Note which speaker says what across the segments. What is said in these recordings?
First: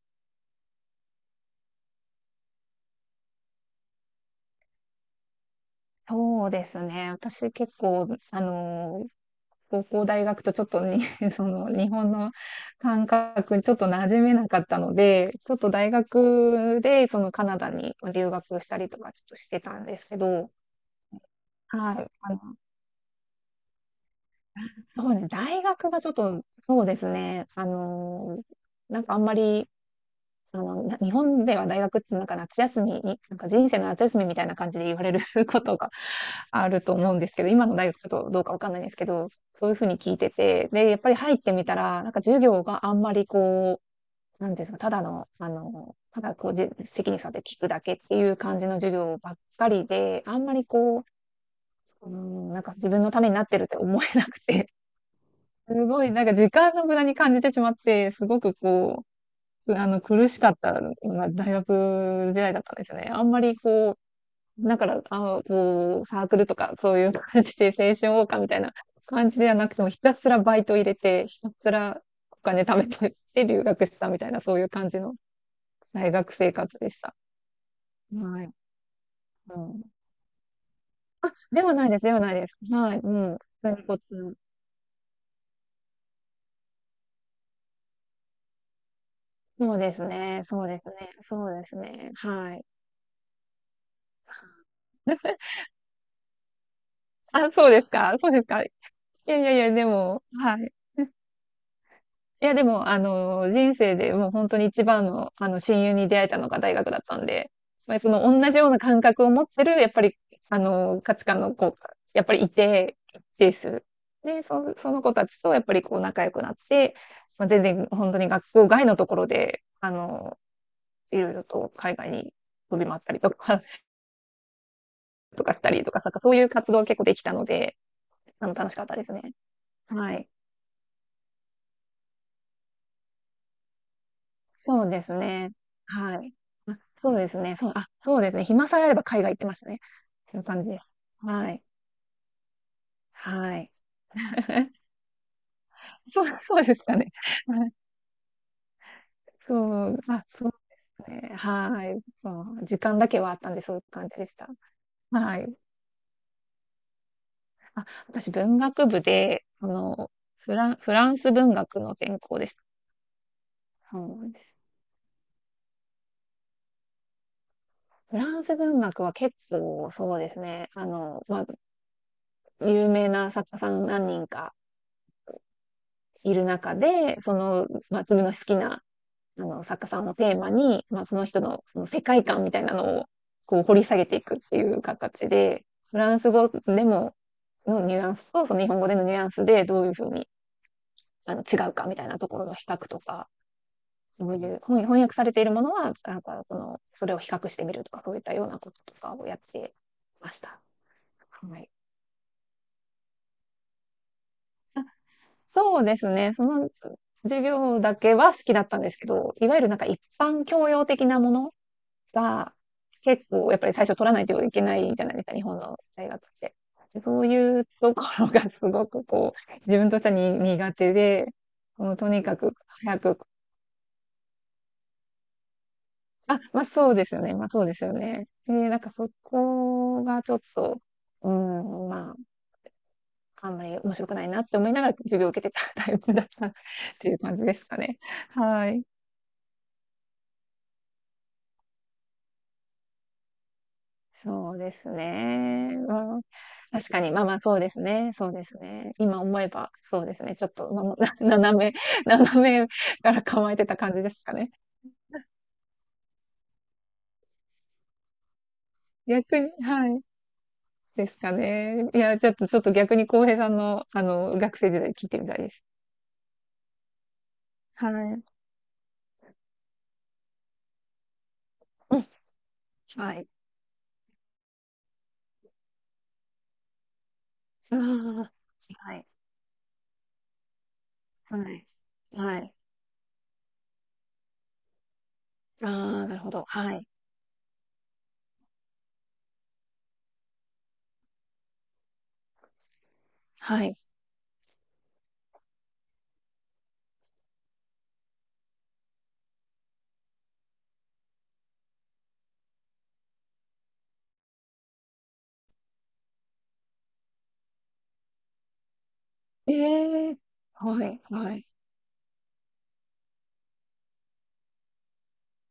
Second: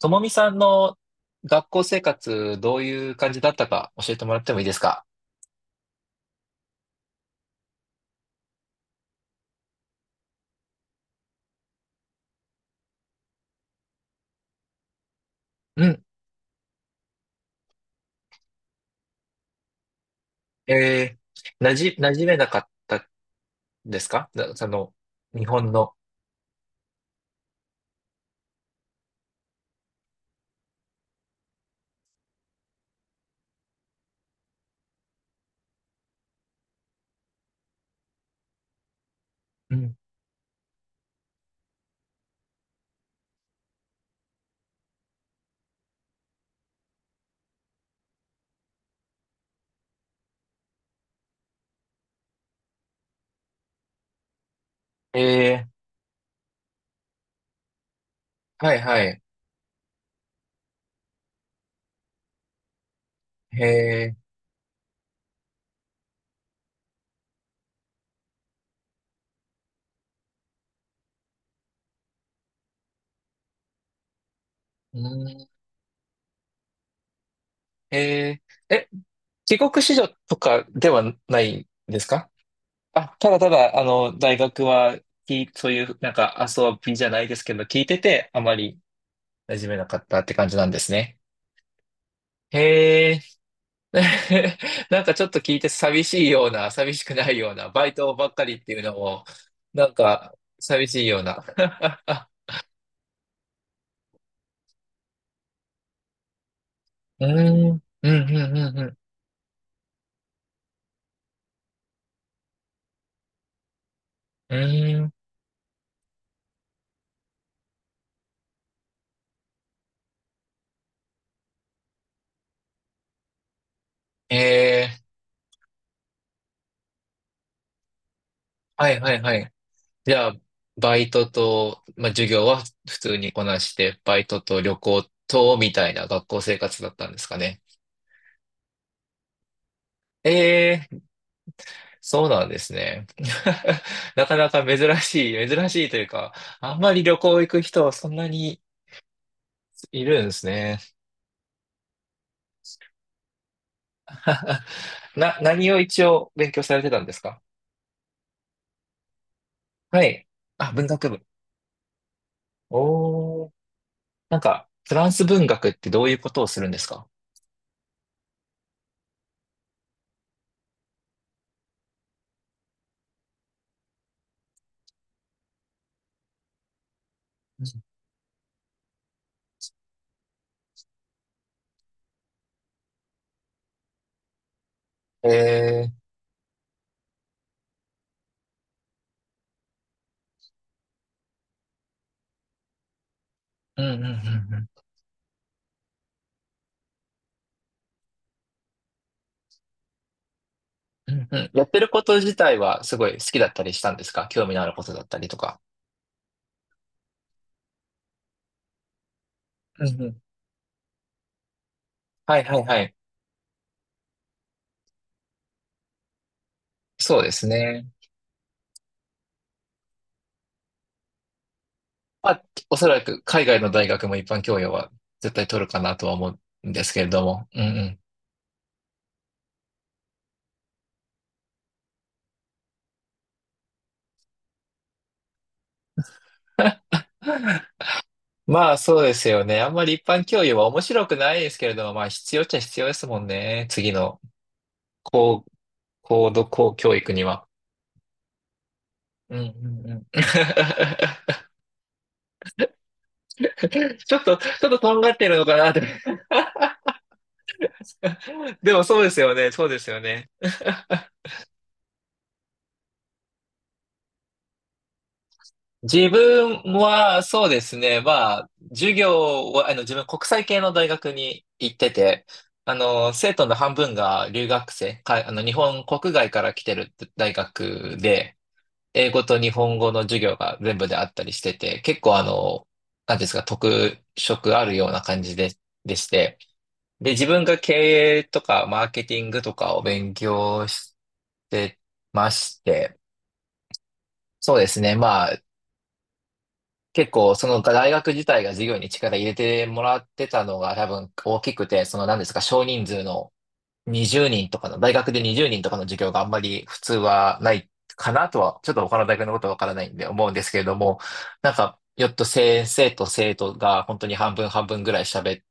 Speaker 1: ともみさんの学校生活、どういう感じだったか教えてもらってもいいですか？
Speaker 2: そうですね。私結構、高校大学とちょっとに、その日本の感覚にちょっと馴染めなかったので、ちょっと
Speaker 1: う
Speaker 2: 大
Speaker 1: ん。
Speaker 2: 学でそのカナダに留学したりとかちょっとしてたんですけど、はい、
Speaker 1: 馴染めなかったですか？その、
Speaker 2: そうですね。
Speaker 1: 日
Speaker 2: 大
Speaker 1: 本
Speaker 2: 学
Speaker 1: の？
Speaker 2: がちょっと、そうですね。あのなんかあんまり、あの、な日本では大学ってなんか夏休みに、なんか人生の夏休みみたいな感じで言われる ことがあると思うんですけど、今の大学ちょっとどうかわかんないんですけど、そういう
Speaker 1: う
Speaker 2: ふう
Speaker 1: ん。
Speaker 2: に聞いてて、で、やっぱり入ってみたら、なんか授業があんまりなんていうんですか、ただの、ただこう、責任って聞くだけっていう感じの授業ばっかりで、あんまりこう、うん、なんか自分のためになってるって思えなくて、
Speaker 1: え
Speaker 2: すごいなんか時間の無駄に感じてしまって、すごく
Speaker 1: はいは
Speaker 2: こ
Speaker 1: い。
Speaker 2: う、あの苦しかった、まあ、大学時代だったんですよね。あんまりこ
Speaker 1: え
Speaker 2: う、だから、サークルとか、そういう感じで、青春謳歌みたいな感じではなくても、ひたすらバイト入れて、ひたすらお金貯めて、で、留学したみたいな、そういう感じの
Speaker 1: うん、
Speaker 2: 大学生活でした。
Speaker 1: え
Speaker 2: はい。
Speaker 1: ー、え、帰
Speaker 2: う
Speaker 1: 国
Speaker 2: ん。
Speaker 1: 子女とかではな
Speaker 2: で
Speaker 1: い
Speaker 2: はないで
Speaker 1: で
Speaker 2: す、
Speaker 1: す
Speaker 2: では
Speaker 1: か？
Speaker 2: ないです。はい。う
Speaker 1: あ、た
Speaker 2: ん。
Speaker 1: だた
Speaker 2: 普
Speaker 1: だ、
Speaker 2: 通にこっちの。
Speaker 1: 大学は、そういう、なんか遊びじゃないですけど、聞いてて、あまり馴染
Speaker 2: そ
Speaker 1: め
Speaker 2: う
Speaker 1: な
Speaker 2: で
Speaker 1: か
Speaker 2: す
Speaker 1: ったって
Speaker 2: ね、
Speaker 1: 感じ
Speaker 2: そ
Speaker 1: な
Speaker 2: う
Speaker 1: んで
Speaker 2: です
Speaker 1: す
Speaker 2: ね、
Speaker 1: ね。
Speaker 2: そうですね。はい。
Speaker 1: へ、ね。 なんかちょっと 聞いて寂しいような、寂しくない
Speaker 2: あ、
Speaker 1: ような、
Speaker 2: そうで
Speaker 1: バ
Speaker 2: す
Speaker 1: イト
Speaker 2: か、
Speaker 1: ば
Speaker 2: そう
Speaker 1: っ
Speaker 2: です
Speaker 1: かり
Speaker 2: か。
Speaker 1: っ
Speaker 2: い
Speaker 1: ていうのも、
Speaker 2: やいやいや、で
Speaker 1: なん
Speaker 2: も、
Speaker 1: か
Speaker 2: はい。
Speaker 1: 寂しいような。
Speaker 2: い や、でも、あの、人生でもう本当に一番の、あの、親友に出会えたのが大学だった
Speaker 1: う
Speaker 2: ん
Speaker 1: ー
Speaker 2: で、
Speaker 1: ん、うん、
Speaker 2: まあ、
Speaker 1: う
Speaker 2: その同じよう
Speaker 1: ん、
Speaker 2: な
Speaker 1: うん、
Speaker 2: 感覚を持ってる、やっぱり、あの、価値観の子が、やっぱりいて、一定数。で、
Speaker 1: うん。う
Speaker 2: その
Speaker 1: ーん、
Speaker 2: 子たちと、やっぱりこう仲良くなって、まあ、全然本当に学校外のところで、あの、いろいろと海外に飛び回ったりとか、
Speaker 1: えー、
Speaker 2: とかしたりとか、なんかそういう活動が結構できたので、あの、楽しかっ
Speaker 1: は
Speaker 2: た
Speaker 1: い、
Speaker 2: です
Speaker 1: はい、
Speaker 2: ね。
Speaker 1: はい。じ
Speaker 2: は
Speaker 1: ゃ
Speaker 2: い。
Speaker 1: あ、バイトと、まあ、授業は普通にこなして、バイトと旅
Speaker 2: そうで
Speaker 1: 行
Speaker 2: すね。
Speaker 1: と、みたいな
Speaker 2: は
Speaker 1: 学
Speaker 2: い。
Speaker 1: 校生活だったん
Speaker 2: そう
Speaker 1: です
Speaker 2: です
Speaker 1: か
Speaker 2: ね。
Speaker 1: ね。
Speaker 2: そうですね。暇さえあれば海外行ってましたね。そんな感じで
Speaker 1: え
Speaker 2: す。
Speaker 1: え、
Speaker 2: はい。
Speaker 1: そうなんですね。
Speaker 2: はい。
Speaker 1: なかなか 珍しい、珍しいという
Speaker 2: そ
Speaker 1: か、
Speaker 2: う、そう
Speaker 1: あ
Speaker 2: で
Speaker 1: ん
Speaker 2: す
Speaker 1: ま
Speaker 2: か
Speaker 1: り
Speaker 2: ね。
Speaker 1: 旅行 行く
Speaker 2: はい。
Speaker 1: 人はそんなに
Speaker 2: そ
Speaker 1: いるんです
Speaker 2: そうで
Speaker 1: ね。
Speaker 2: すね。はい。そう時間だけはあったんで、そういう感じでした。はい。
Speaker 1: 何を一応勉強されてたんですか？
Speaker 2: あ、私、文学部で、そ
Speaker 1: は
Speaker 2: の、
Speaker 1: い。あ、文
Speaker 2: フ
Speaker 1: 学
Speaker 2: ラン
Speaker 1: 部。
Speaker 2: ス文学の専攻でした。
Speaker 1: おー。
Speaker 2: そう
Speaker 1: な
Speaker 2: で
Speaker 1: ん
Speaker 2: す。
Speaker 1: か、フランス文学ってどういうことをするんですか？
Speaker 2: フランス文学は結構、そうですね。あの、まあ、有名な作家さん何人かいる中で、その、まあ、自分の好きなあの、作家さんをテーマに、まあ、その人のその世界観みたいなのをこう掘り下げていくっていう
Speaker 1: え
Speaker 2: 形で、
Speaker 1: えー。
Speaker 2: フランス語でものニュアンスとその日本語でのニュアンスでどういうふうにあの違うかみたいなところの比較とか、
Speaker 1: うんうんう
Speaker 2: そう
Speaker 1: ん
Speaker 2: い
Speaker 1: う
Speaker 2: う
Speaker 1: ん。
Speaker 2: 本翻訳されているものは、なんかその、それを比較してみるとか、そういったようなこととかをやってました。
Speaker 1: うんうん。
Speaker 2: は
Speaker 1: や
Speaker 2: い。
Speaker 1: ってること自体はすごい好きだったりしたんですか？興味のあるこ
Speaker 2: あ、
Speaker 1: とだったりとか。
Speaker 2: そうですね。その授業だけは好きだったんですけど、いわゆるなん
Speaker 1: う
Speaker 2: か
Speaker 1: ん
Speaker 2: 一
Speaker 1: うん。
Speaker 2: 般教養的なもの
Speaker 1: はい
Speaker 2: が、
Speaker 1: はいはい。
Speaker 2: 結構やっぱり最初取らないといけないじゃないですか、日本の大学って。
Speaker 1: そ
Speaker 2: そ
Speaker 1: う
Speaker 2: う
Speaker 1: です
Speaker 2: いう
Speaker 1: ね。
Speaker 2: ところがすごくこう、自分としてはに苦手で、もうとに
Speaker 1: ま
Speaker 2: か
Speaker 1: あ、
Speaker 2: く
Speaker 1: おそ
Speaker 2: 早
Speaker 1: ら
Speaker 2: く、
Speaker 1: く海外の大学も一般教養は絶対取るかなとは思
Speaker 2: あ、まあ
Speaker 1: うんで
Speaker 2: そ
Speaker 1: す
Speaker 2: う
Speaker 1: け
Speaker 2: で
Speaker 1: れ
Speaker 2: すよ
Speaker 1: ど
Speaker 2: ね、ま
Speaker 1: も。
Speaker 2: あ
Speaker 1: う
Speaker 2: そうですよ
Speaker 1: ん
Speaker 2: ね。で、なんかそこがちょっと、うん、まあ、あんまり面白くないなって思いながら授業を受けてたタイプだっ
Speaker 1: う
Speaker 2: たっ
Speaker 1: ん。
Speaker 2: ていう感じです かね。は
Speaker 1: まあ
Speaker 2: い。
Speaker 1: そうですよね。あんまり一般教養は面白くないですけれども、まあ必要っちゃ必要ですもんね。次の
Speaker 2: そうです
Speaker 1: 高、
Speaker 2: ね。うん、
Speaker 1: 高度高
Speaker 2: 確
Speaker 1: 教
Speaker 2: かに、
Speaker 1: 育
Speaker 2: ま
Speaker 1: に
Speaker 2: あまあ、
Speaker 1: は。
Speaker 2: そうですね。そうですね。今
Speaker 1: うん
Speaker 2: 思え
Speaker 1: う
Speaker 2: ば、
Speaker 1: んう
Speaker 2: そ
Speaker 1: ん。
Speaker 2: うですね。ちょっと、斜めから構えてた感じで
Speaker 1: ちょ
Speaker 2: す
Speaker 1: っ
Speaker 2: か
Speaker 1: と、ち
Speaker 2: ね。
Speaker 1: ょっととんがってるのかなって。でもそうですよ
Speaker 2: 逆
Speaker 1: ね。
Speaker 2: に、
Speaker 1: そうで
Speaker 2: は
Speaker 1: すよ
Speaker 2: い。
Speaker 1: ね。
Speaker 2: で すかね。いや、ちょっと、ちょっと逆に浩平さんの、あの、学生時代聞いてみたいです。
Speaker 1: 自分はそうです
Speaker 2: は
Speaker 1: ね。
Speaker 2: い。
Speaker 1: まあ、授業は、自分国際系の大学に行って
Speaker 2: うん。
Speaker 1: て、
Speaker 2: はい。
Speaker 1: 生徒の半分が留学生、日本国外から来てる大
Speaker 2: あ
Speaker 1: 学
Speaker 2: あ、
Speaker 1: で、
Speaker 2: はい。
Speaker 1: 英語と日本語の授業が全部であったり
Speaker 2: は
Speaker 1: して
Speaker 2: い。
Speaker 1: て、結構
Speaker 2: はい。
Speaker 1: なんていうんですか、特色あるような感じで、
Speaker 2: あ
Speaker 1: でし
Speaker 2: あ、なるほ
Speaker 1: て、
Speaker 2: ど。はい。
Speaker 1: で、自分が経営とかマーケティングとかを勉強してまして、
Speaker 2: はい。
Speaker 1: そうですね、まあ、結構その大学自体が授業に力入れてもらってたのが多分大きくて、その何ですか、少人数の20人とかの、大学で20人とかの授業があんまり普通はないかなとは、ちょっと他の大学のこと
Speaker 2: え
Speaker 1: はわからないんで
Speaker 2: え。
Speaker 1: 思うんですけれど
Speaker 2: は
Speaker 1: も、
Speaker 2: い。はい。
Speaker 1: なんか、よっと先生と生徒が本当に半分半分ぐらい喋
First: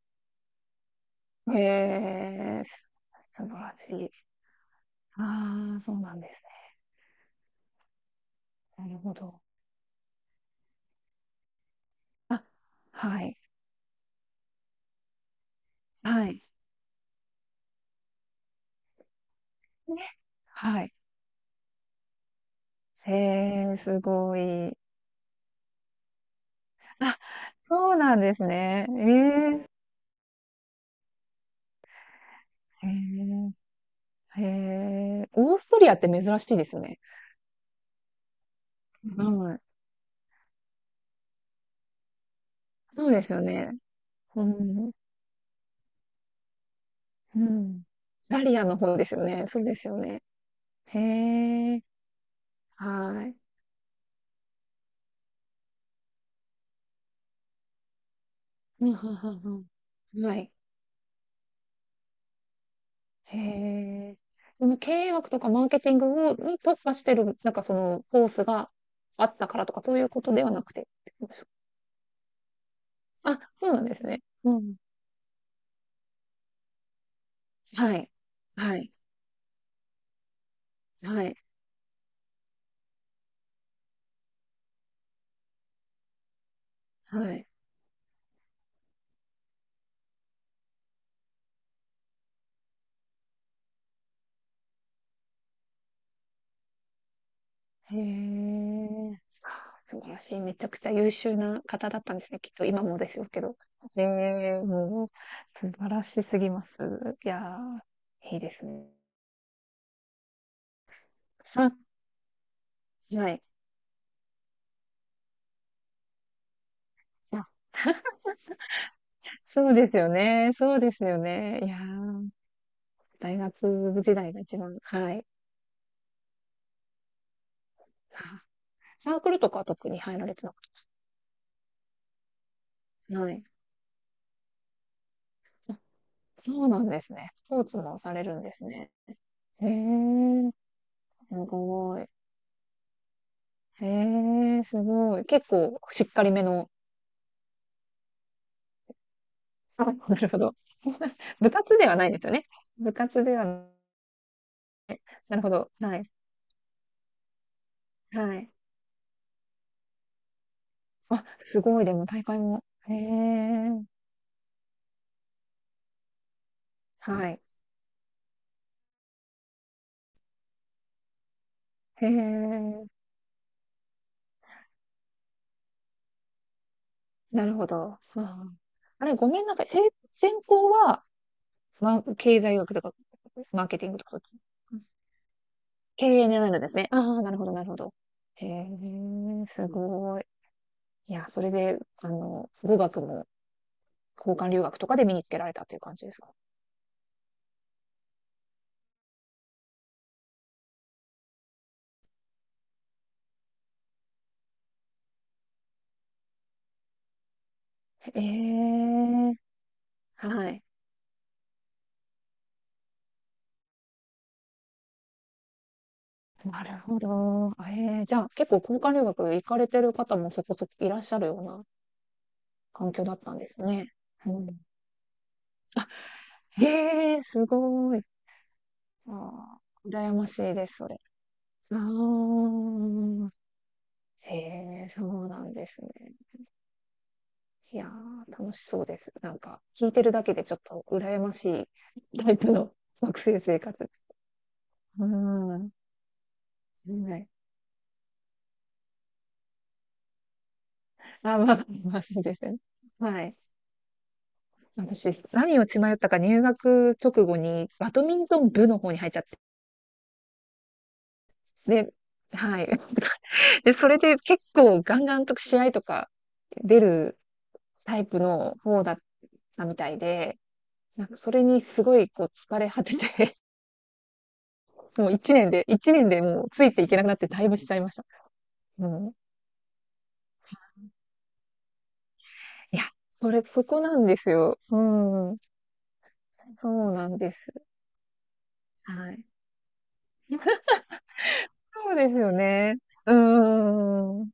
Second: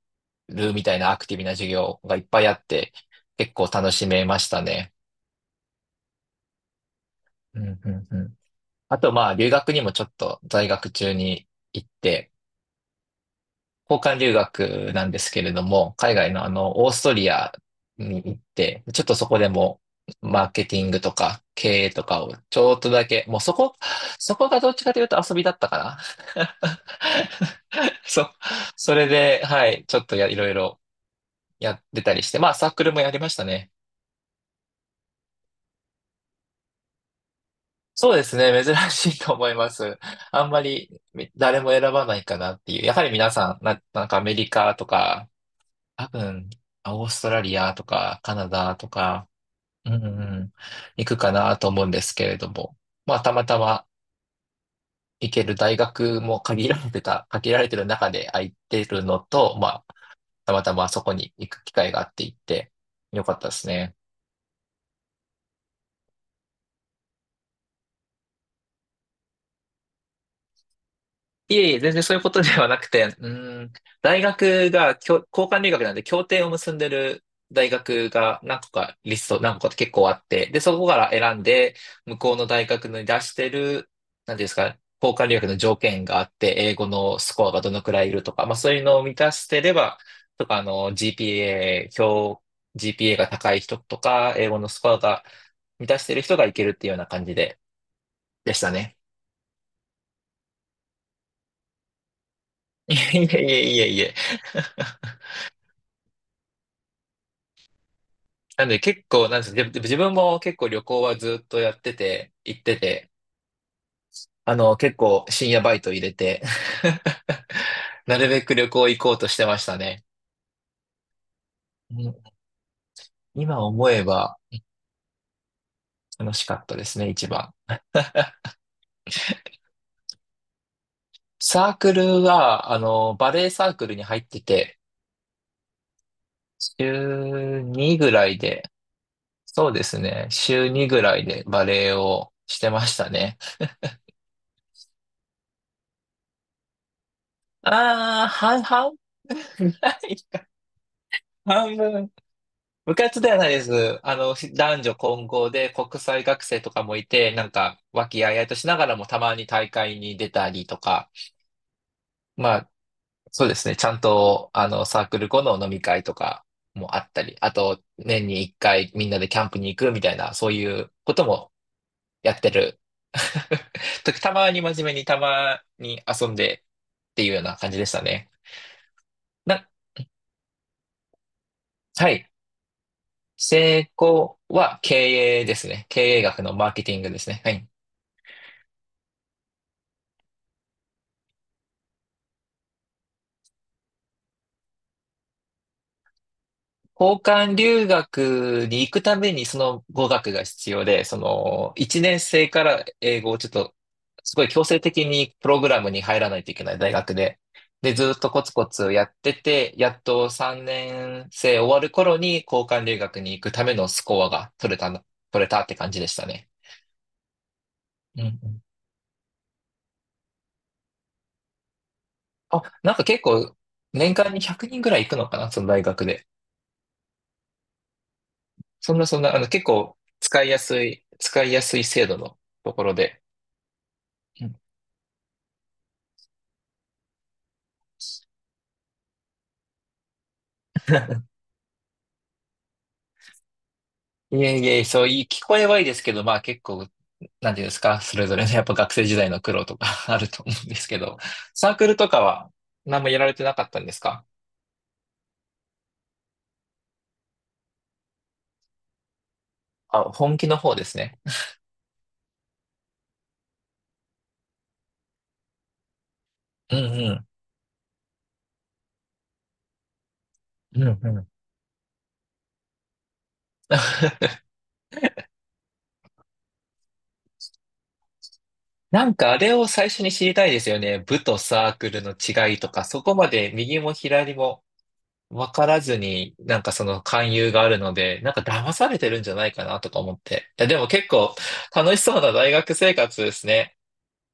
Speaker 1: るみたいなアクティブな授業
Speaker 2: え
Speaker 1: がいっぱいあ
Speaker 2: え。
Speaker 1: って、
Speaker 2: 素
Speaker 1: 結
Speaker 2: 晴
Speaker 1: 構
Speaker 2: ら
Speaker 1: 楽
Speaker 2: し
Speaker 1: し
Speaker 2: い。
Speaker 1: めましたね。
Speaker 2: ああ、そうなんです
Speaker 1: うんうんうん。
Speaker 2: ね。なる
Speaker 1: あと
Speaker 2: ほ
Speaker 1: まあ、
Speaker 2: ど。
Speaker 1: 留学にもちょっと在学中に行って、
Speaker 2: あ、はい。
Speaker 1: 交換留学なんですけれども、海
Speaker 2: は
Speaker 1: 外の
Speaker 2: い。
Speaker 1: あの、オーストリアに行って、ちょっとそこでも、
Speaker 2: ね。
Speaker 1: マーケテ
Speaker 2: は
Speaker 1: ィン
Speaker 2: い。
Speaker 1: グとか経営とかをちょっとだ
Speaker 2: へ
Speaker 1: け、もうそこ、
Speaker 2: え、す
Speaker 1: そ
Speaker 2: ご
Speaker 1: こがど
Speaker 2: い。
Speaker 1: っちかというと遊びだったかな。
Speaker 2: あ、そう なん
Speaker 1: そ、
Speaker 2: ですね。
Speaker 1: それで、はい、ちょっといろいろやってたりして、まあサーク
Speaker 2: え
Speaker 1: ルもやりましたね。
Speaker 2: え、へえ、へえ。オーストリアって珍しいですよね。
Speaker 1: そうですね、珍しいと思い
Speaker 2: はい。
Speaker 1: ます。あんまり誰も選ばないかなっていう。やは
Speaker 2: そ
Speaker 1: り
Speaker 2: うで
Speaker 1: 皆
Speaker 2: すよ
Speaker 1: さん、
Speaker 2: ね。
Speaker 1: なんかアメ
Speaker 2: う
Speaker 1: リカと
Speaker 2: ん。
Speaker 1: か、多分、オースト
Speaker 2: う
Speaker 1: ラリア
Speaker 2: ん。イ
Speaker 1: とか、カ
Speaker 2: タ
Speaker 1: ナ
Speaker 2: リア
Speaker 1: ダ
Speaker 2: の
Speaker 1: と
Speaker 2: 方ですよ
Speaker 1: か、
Speaker 2: ね。そうです
Speaker 1: うんう
Speaker 2: よね。
Speaker 1: ん、
Speaker 2: へ
Speaker 1: 行くかなと思
Speaker 2: え、
Speaker 1: うんですけれども、まあ、
Speaker 2: は
Speaker 1: た
Speaker 2: い。
Speaker 1: またま行ける大学も限られてた、限られてる中で空いて
Speaker 2: うん、う
Speaker 1: るの
Speaker 2: ん、う
Speaker 1: と、
Speaker 2: ん。
Speaker 1: まあ、
Speaker 2: うん。はい。
Speaker 1: たまたまそこに行く機会があって行って、よか
Speaker 2: へ
Speaker 1: ったですね。
Speaker 2: え。その経営学とかマーケティングを、に特化してる、なんかそのコースがあったからとか、そういうことではなくて。
Speaker 1: いえいえ、全然そういうことではなくて、う
Speaker 2: あ、そ
Speaker 1: ん、
Speaker 2: うなんです
Speaker 1: 大
Speaker 2: ね。う
Speaker 1: 学
Speaker 2: ん。
Speaker 1: が交換留学なんで協定を結んでる大
Speaker 2: は
Speaker 1: 学
Speaker 2: い。
Speaker 1: が何個
Speaker 2: はい。
Speaker 1: かリスト、何個かって結構あって、で、そこから
Speaker 2: はい。
Speaker 1: 選んで、向こうの大学に出してる、なんていうんですか、交換留学の条件があって、英語のス
Speaker 2: は
Speaker 1: コ
Speaker 2: い。
Speaker 1: アがどのくらいいるとか、まあそういうのを満たしてれば、とか、あの、GPA、GPA が高い人とか、英語のスコアが満たしてる人がいけるっていうような感じで、
Speaker 2: へ
Speaker 1: でしたね。
Speaker 2: え。素晴らしい。めちゃくちゃ優秀な方だったんですね。きっと今
Speaker 1: い
Speaker 2: もで
Speaker 1: え
Speaker 2: し
Speaker 1: いえ
Speaker 2: ょう
Speaker 1: い
Speaker 2: け
Speaker 1: え
Speaker 2: ど。
Speaker 1: いえい
Speaker 2: え
Speaker 1: え。
Speaker 2: え、もう、素晴らしすぎます。いやー、いいで
Speaker 1: な
Speaker 2: す
Speaker 1: んで
Speaker 2: ね。
Speaker 1: 結構、なんですか、自分も結構旅行はずっとや
Speaker 2: さ、
Speaker 1: ってて、行ってて、
Speaker 2: はい。
Speaker 1: あの、結構深夜バイト入れて
Speaker 2: あ、
Speaker 1: なるべく旅行行こうとしてまし
Speaker 2: そう
Speaker 1: た
Speaker 2: です
Speaker 1: ね。
Speaker 2: よね。そうですよね。いや
Speaker 1: うん。
Speaker 2: ー、大
Speaker 1: 今思
Speaker 2: 学
Speaker 1: え
Speaker 2: 時代
Speaker 1: ば
Speaker 2: が一番、はい。
Speaker 1: 楽しかったですね、一番。
Speaker 2: あ、サークルとかは特に入られてなかっ
Speaker 1: サークルは、あの、
Speaker 2: た。は
Speaker 1: バレ
Speaker 2: い。
Speaker 1: エサークルに入ってて、
Speaker 2: あ、そうなんですね。ス
Speaker 1: 週
Speaker 2: ポーツ
Speaker 1: 2
Speaker 2: も
Speaker 1: ぐ
Speaker 2: され
Speaker 1: ら
Speaker 2: る
Speaker 1: い
Speaker 2: んで
Speaker 1: で、
Speaker 2: すね。へ
Speaker 1: そうですね、
Speaker 2: え、
Speaker 1: 週2ぐらい
Speaker 2: す
Speaker 1: でバレエ
Speaker 2: ごい。
Speaker 1: をしてましたね。
Speaker 2: へえ、すごい。結構しっかりめの。
Speaker 1: ああ、半々
Speaker 2: あ、
Speaker 1: な
Speaker 2: な
Speaker 1: い
Speaker 2: るほ
Speaker 1: か。
Speaker 2: ど。部
Speaker 1: 半
Speaker 2: 活ではな
Speaker 1: 分。
Speaker 2: いですよね。部
Speaker 1: 部活
Speaker 2: 活
Speaker 1: で
Speaker 2: で
Speaker 1: は
Speaker 2: は
Speaker 1: ないで
Speaker 2: な、
Speaker 1: す。あの、男女混
Speaker 2: なるほ
Speaker 1: 合で
Speaker 2: ど。は
Speaker 1: 国
Speaker 2: い。
Speaker 1: 際学生とかもいて、なんか、和気あ
Speaker 2: は
Speaker 1: いあい
Speaker 2: い。
Speaker 1: としながらもたまに大会に出たりとか、
Speaker 2: あ、すごい。でも大会
Speaker 1: ま
Speaker 2: も。
Speaker 1: あ、
Speaker 2: へ
Speaker 1: そうですね。
Speaker 2: え、
Speaker 1: ちゃんと、あの、サークル後の飲み会とかもあった
Speaker 2: は
Speaker 1: り、
Speaker 2: い。
Speaker 1: あと、年に一回みんなでキャンプに行くみたいな、そういうことも
Speaker 2: へ
Speaker 1: やってる。
Speaker 2: え、
Speaker 1: 時たまに真面目に、たまに遊んでっていうよう
Speaker 2: なる
Speaker 1: な
Speaker 2: ほ
Speaker 1: 感じでし
Speaker 2: ど。
Speaker 1: た
Speaker 2: あ
Speaker 1: ね。
Speaker 2: ー、あれ、ごめんな
Speaker 1: な、
Speaker 2: さい。専攻は、ま、
Speaker 1: はい。
Speaker 2: 経済学とか、マーケテ
Speaker 1: 成
Speaker 2: ィングとかそっち。
Speaker 1: 功は経営ですね。経
Speaker 2: 経
Speaker 1: 営
Speaker 2: 営にな
Speaker 1: 学の
Speaker 2: るん
Speaker 1: マ
Speaker 2: で
Speaker 1: ー
Speaker 2: す
Speaker 1: ケ
Speaker 2: ね。
Speaker 1: テ
Speaker 2: あ
Speaker 1: ィングで
Speaker 2: あ、
Speaker 1: す
Speaker 2: なる
Speaker 1: ね。
Speaker 2: ほ
Speaker 1: は
Speaker 2: ど、なる
Speaker 1: い。
Speaker 2: ほど。へえ、すごい。いや、それで、あの、語学も交換留学とかで身につけられたっていう感じですか？
Speaker 1: 交換留学に行くためにその語学が必要で、その1年生から英語をちょっとすごい強制的にプログラムに入らないといけない大学で。で、ずっ
Speaker 2: え
Speaker 1: とコツコツやって
Speaker 2: え、
Speaker 1: て、やっと
Speaker 2: はい。
Speaker 1: 3年生終わる頃に交換留学に行くためのスコアが取れたの、取れたって感じでしたね。
Speaker 2: なるほど。あ、ええ、じゃ
Speaker 1: う
Speaker 2: あ、
Speaker 1: んう
Speaker 2: 結構
Speaker 1: ん。
Speaker 2: 交換留学行かれてる方もそこそこいらっしゃるような
Speaker 1: あ、な
Speaker 2: 環
Speaker 1: んか
Speaker 2: 境だっ
Speaker 1: 結
Speaker 2: たんで
Speaker 1: 構
Speaker 2: すね。
Speaker 1: 年間に
Speaker 2: うん。
Speaker 1: 100人ぐらい行くのかな、その大学で。
Speaker 2: へえ、すごい。
Speaker 1: そんなそんな、あの
Speaker 2: あ
Speaker 1: 結
Speaker 2: ー、
Speaker 1: 構
Speaker 2: 羨ましいです、それ。
Speaker 1: 使いや
Speaker 2: あ
Speaker 1: すい制度のところで。
Speaker 2: あ。へ
Speaker 1: うん。
Speaker 2: え、そうなんですね。いやー、楽しそうです。なんか、聞いてるだけでちょっと羨ましいタイプの 学生生活。
Speaker 1: いえいえ、そ
Speaker 2: う
Speaker 1: ういい、聞こえ
Speaker 2: ん。
Speaker 1: はいいですけど、まあ結構、
Speaker 2: はい。
Speaker 1: なんていうんですか、それぞれのやっぱ学生時代の苦労とか あると思うんですけど、
Speaker 2: あ、わか
Speaker 1: サークル
Speaker 2: ま
Speaker 1: と
Speaker 2: す
Speaker 1: か
Speaker 2: です
Speaker 1: は
Speaker 2: ね。
Speaker 1: 何もや
Speaker 2: は
Speaker 1: られ
Speaker 2: い。
Speaker 1: てなかったんですか？
Speaker 2: 私、何を血迷ったか入学直後にバドミントン部の方に入っちゃって。
Speaker 1: あ、本気の方ですね。
Speaker 2: で、はい。で、それで結構ガンガンと試合とか
Speaker 1: うん
Speaker 2: 出
Speaker 1: う
Speaker 2: る
Speaker 1: ん。
Speaker 2: タイプの方だったみたいで、
Speaker 1: うんう
Speaker 2: なんか
Speaker 1: ん。
Speaker 2: それにすごいこう疲れ果てて、 もう一年で、一年でもうついていけなくなってだいぶしちゃいました。う
Speaker 1: な
Speaker 2: ん。
Speaker 1: んかあれを最初に知りたいですよね。部とサークルの違いと
Speaker 2: い
Speaker 1: か、
Speaker 2: や、
Speaker 1: そこま
Speaker 2: それ、
Speaker 1: で
Speaker 2: そ
Speaker 1: 右
Speaker 2: こ
Speaker 1: も
Speaker 2: なんです
Speaker 1: 左
Speaker 2: よ。
Speaker 1: も
Speaker 2: うん。
Speaker 1: 分からずに、なん
Speaker 2: そ
Speaker 1: かそ
Speaker 2: う
Speaker 1: の
Speaker 2: なん
Speaker 1: 勧
Speaker 2: です。
Speaker 1: 誘があるので、なんか騙されて
Speaker 2: は
Speaker 1: るん
Speaker 2: い。
Speaker 1: じゃないかなとか思って。いやでも結構
Speaker 2: そ
Speaker 1: 楽
Speaker 2: う
Speaker 1: し
Speaker 2: です
Speaker 1: そう
Speaker 2: よ
Speaker 1: な大学
Speaker 2: ね。
Speaker 1: 生
Speaker 2: うー
Speaker 1: 活ですね。
Speaker 2: ん。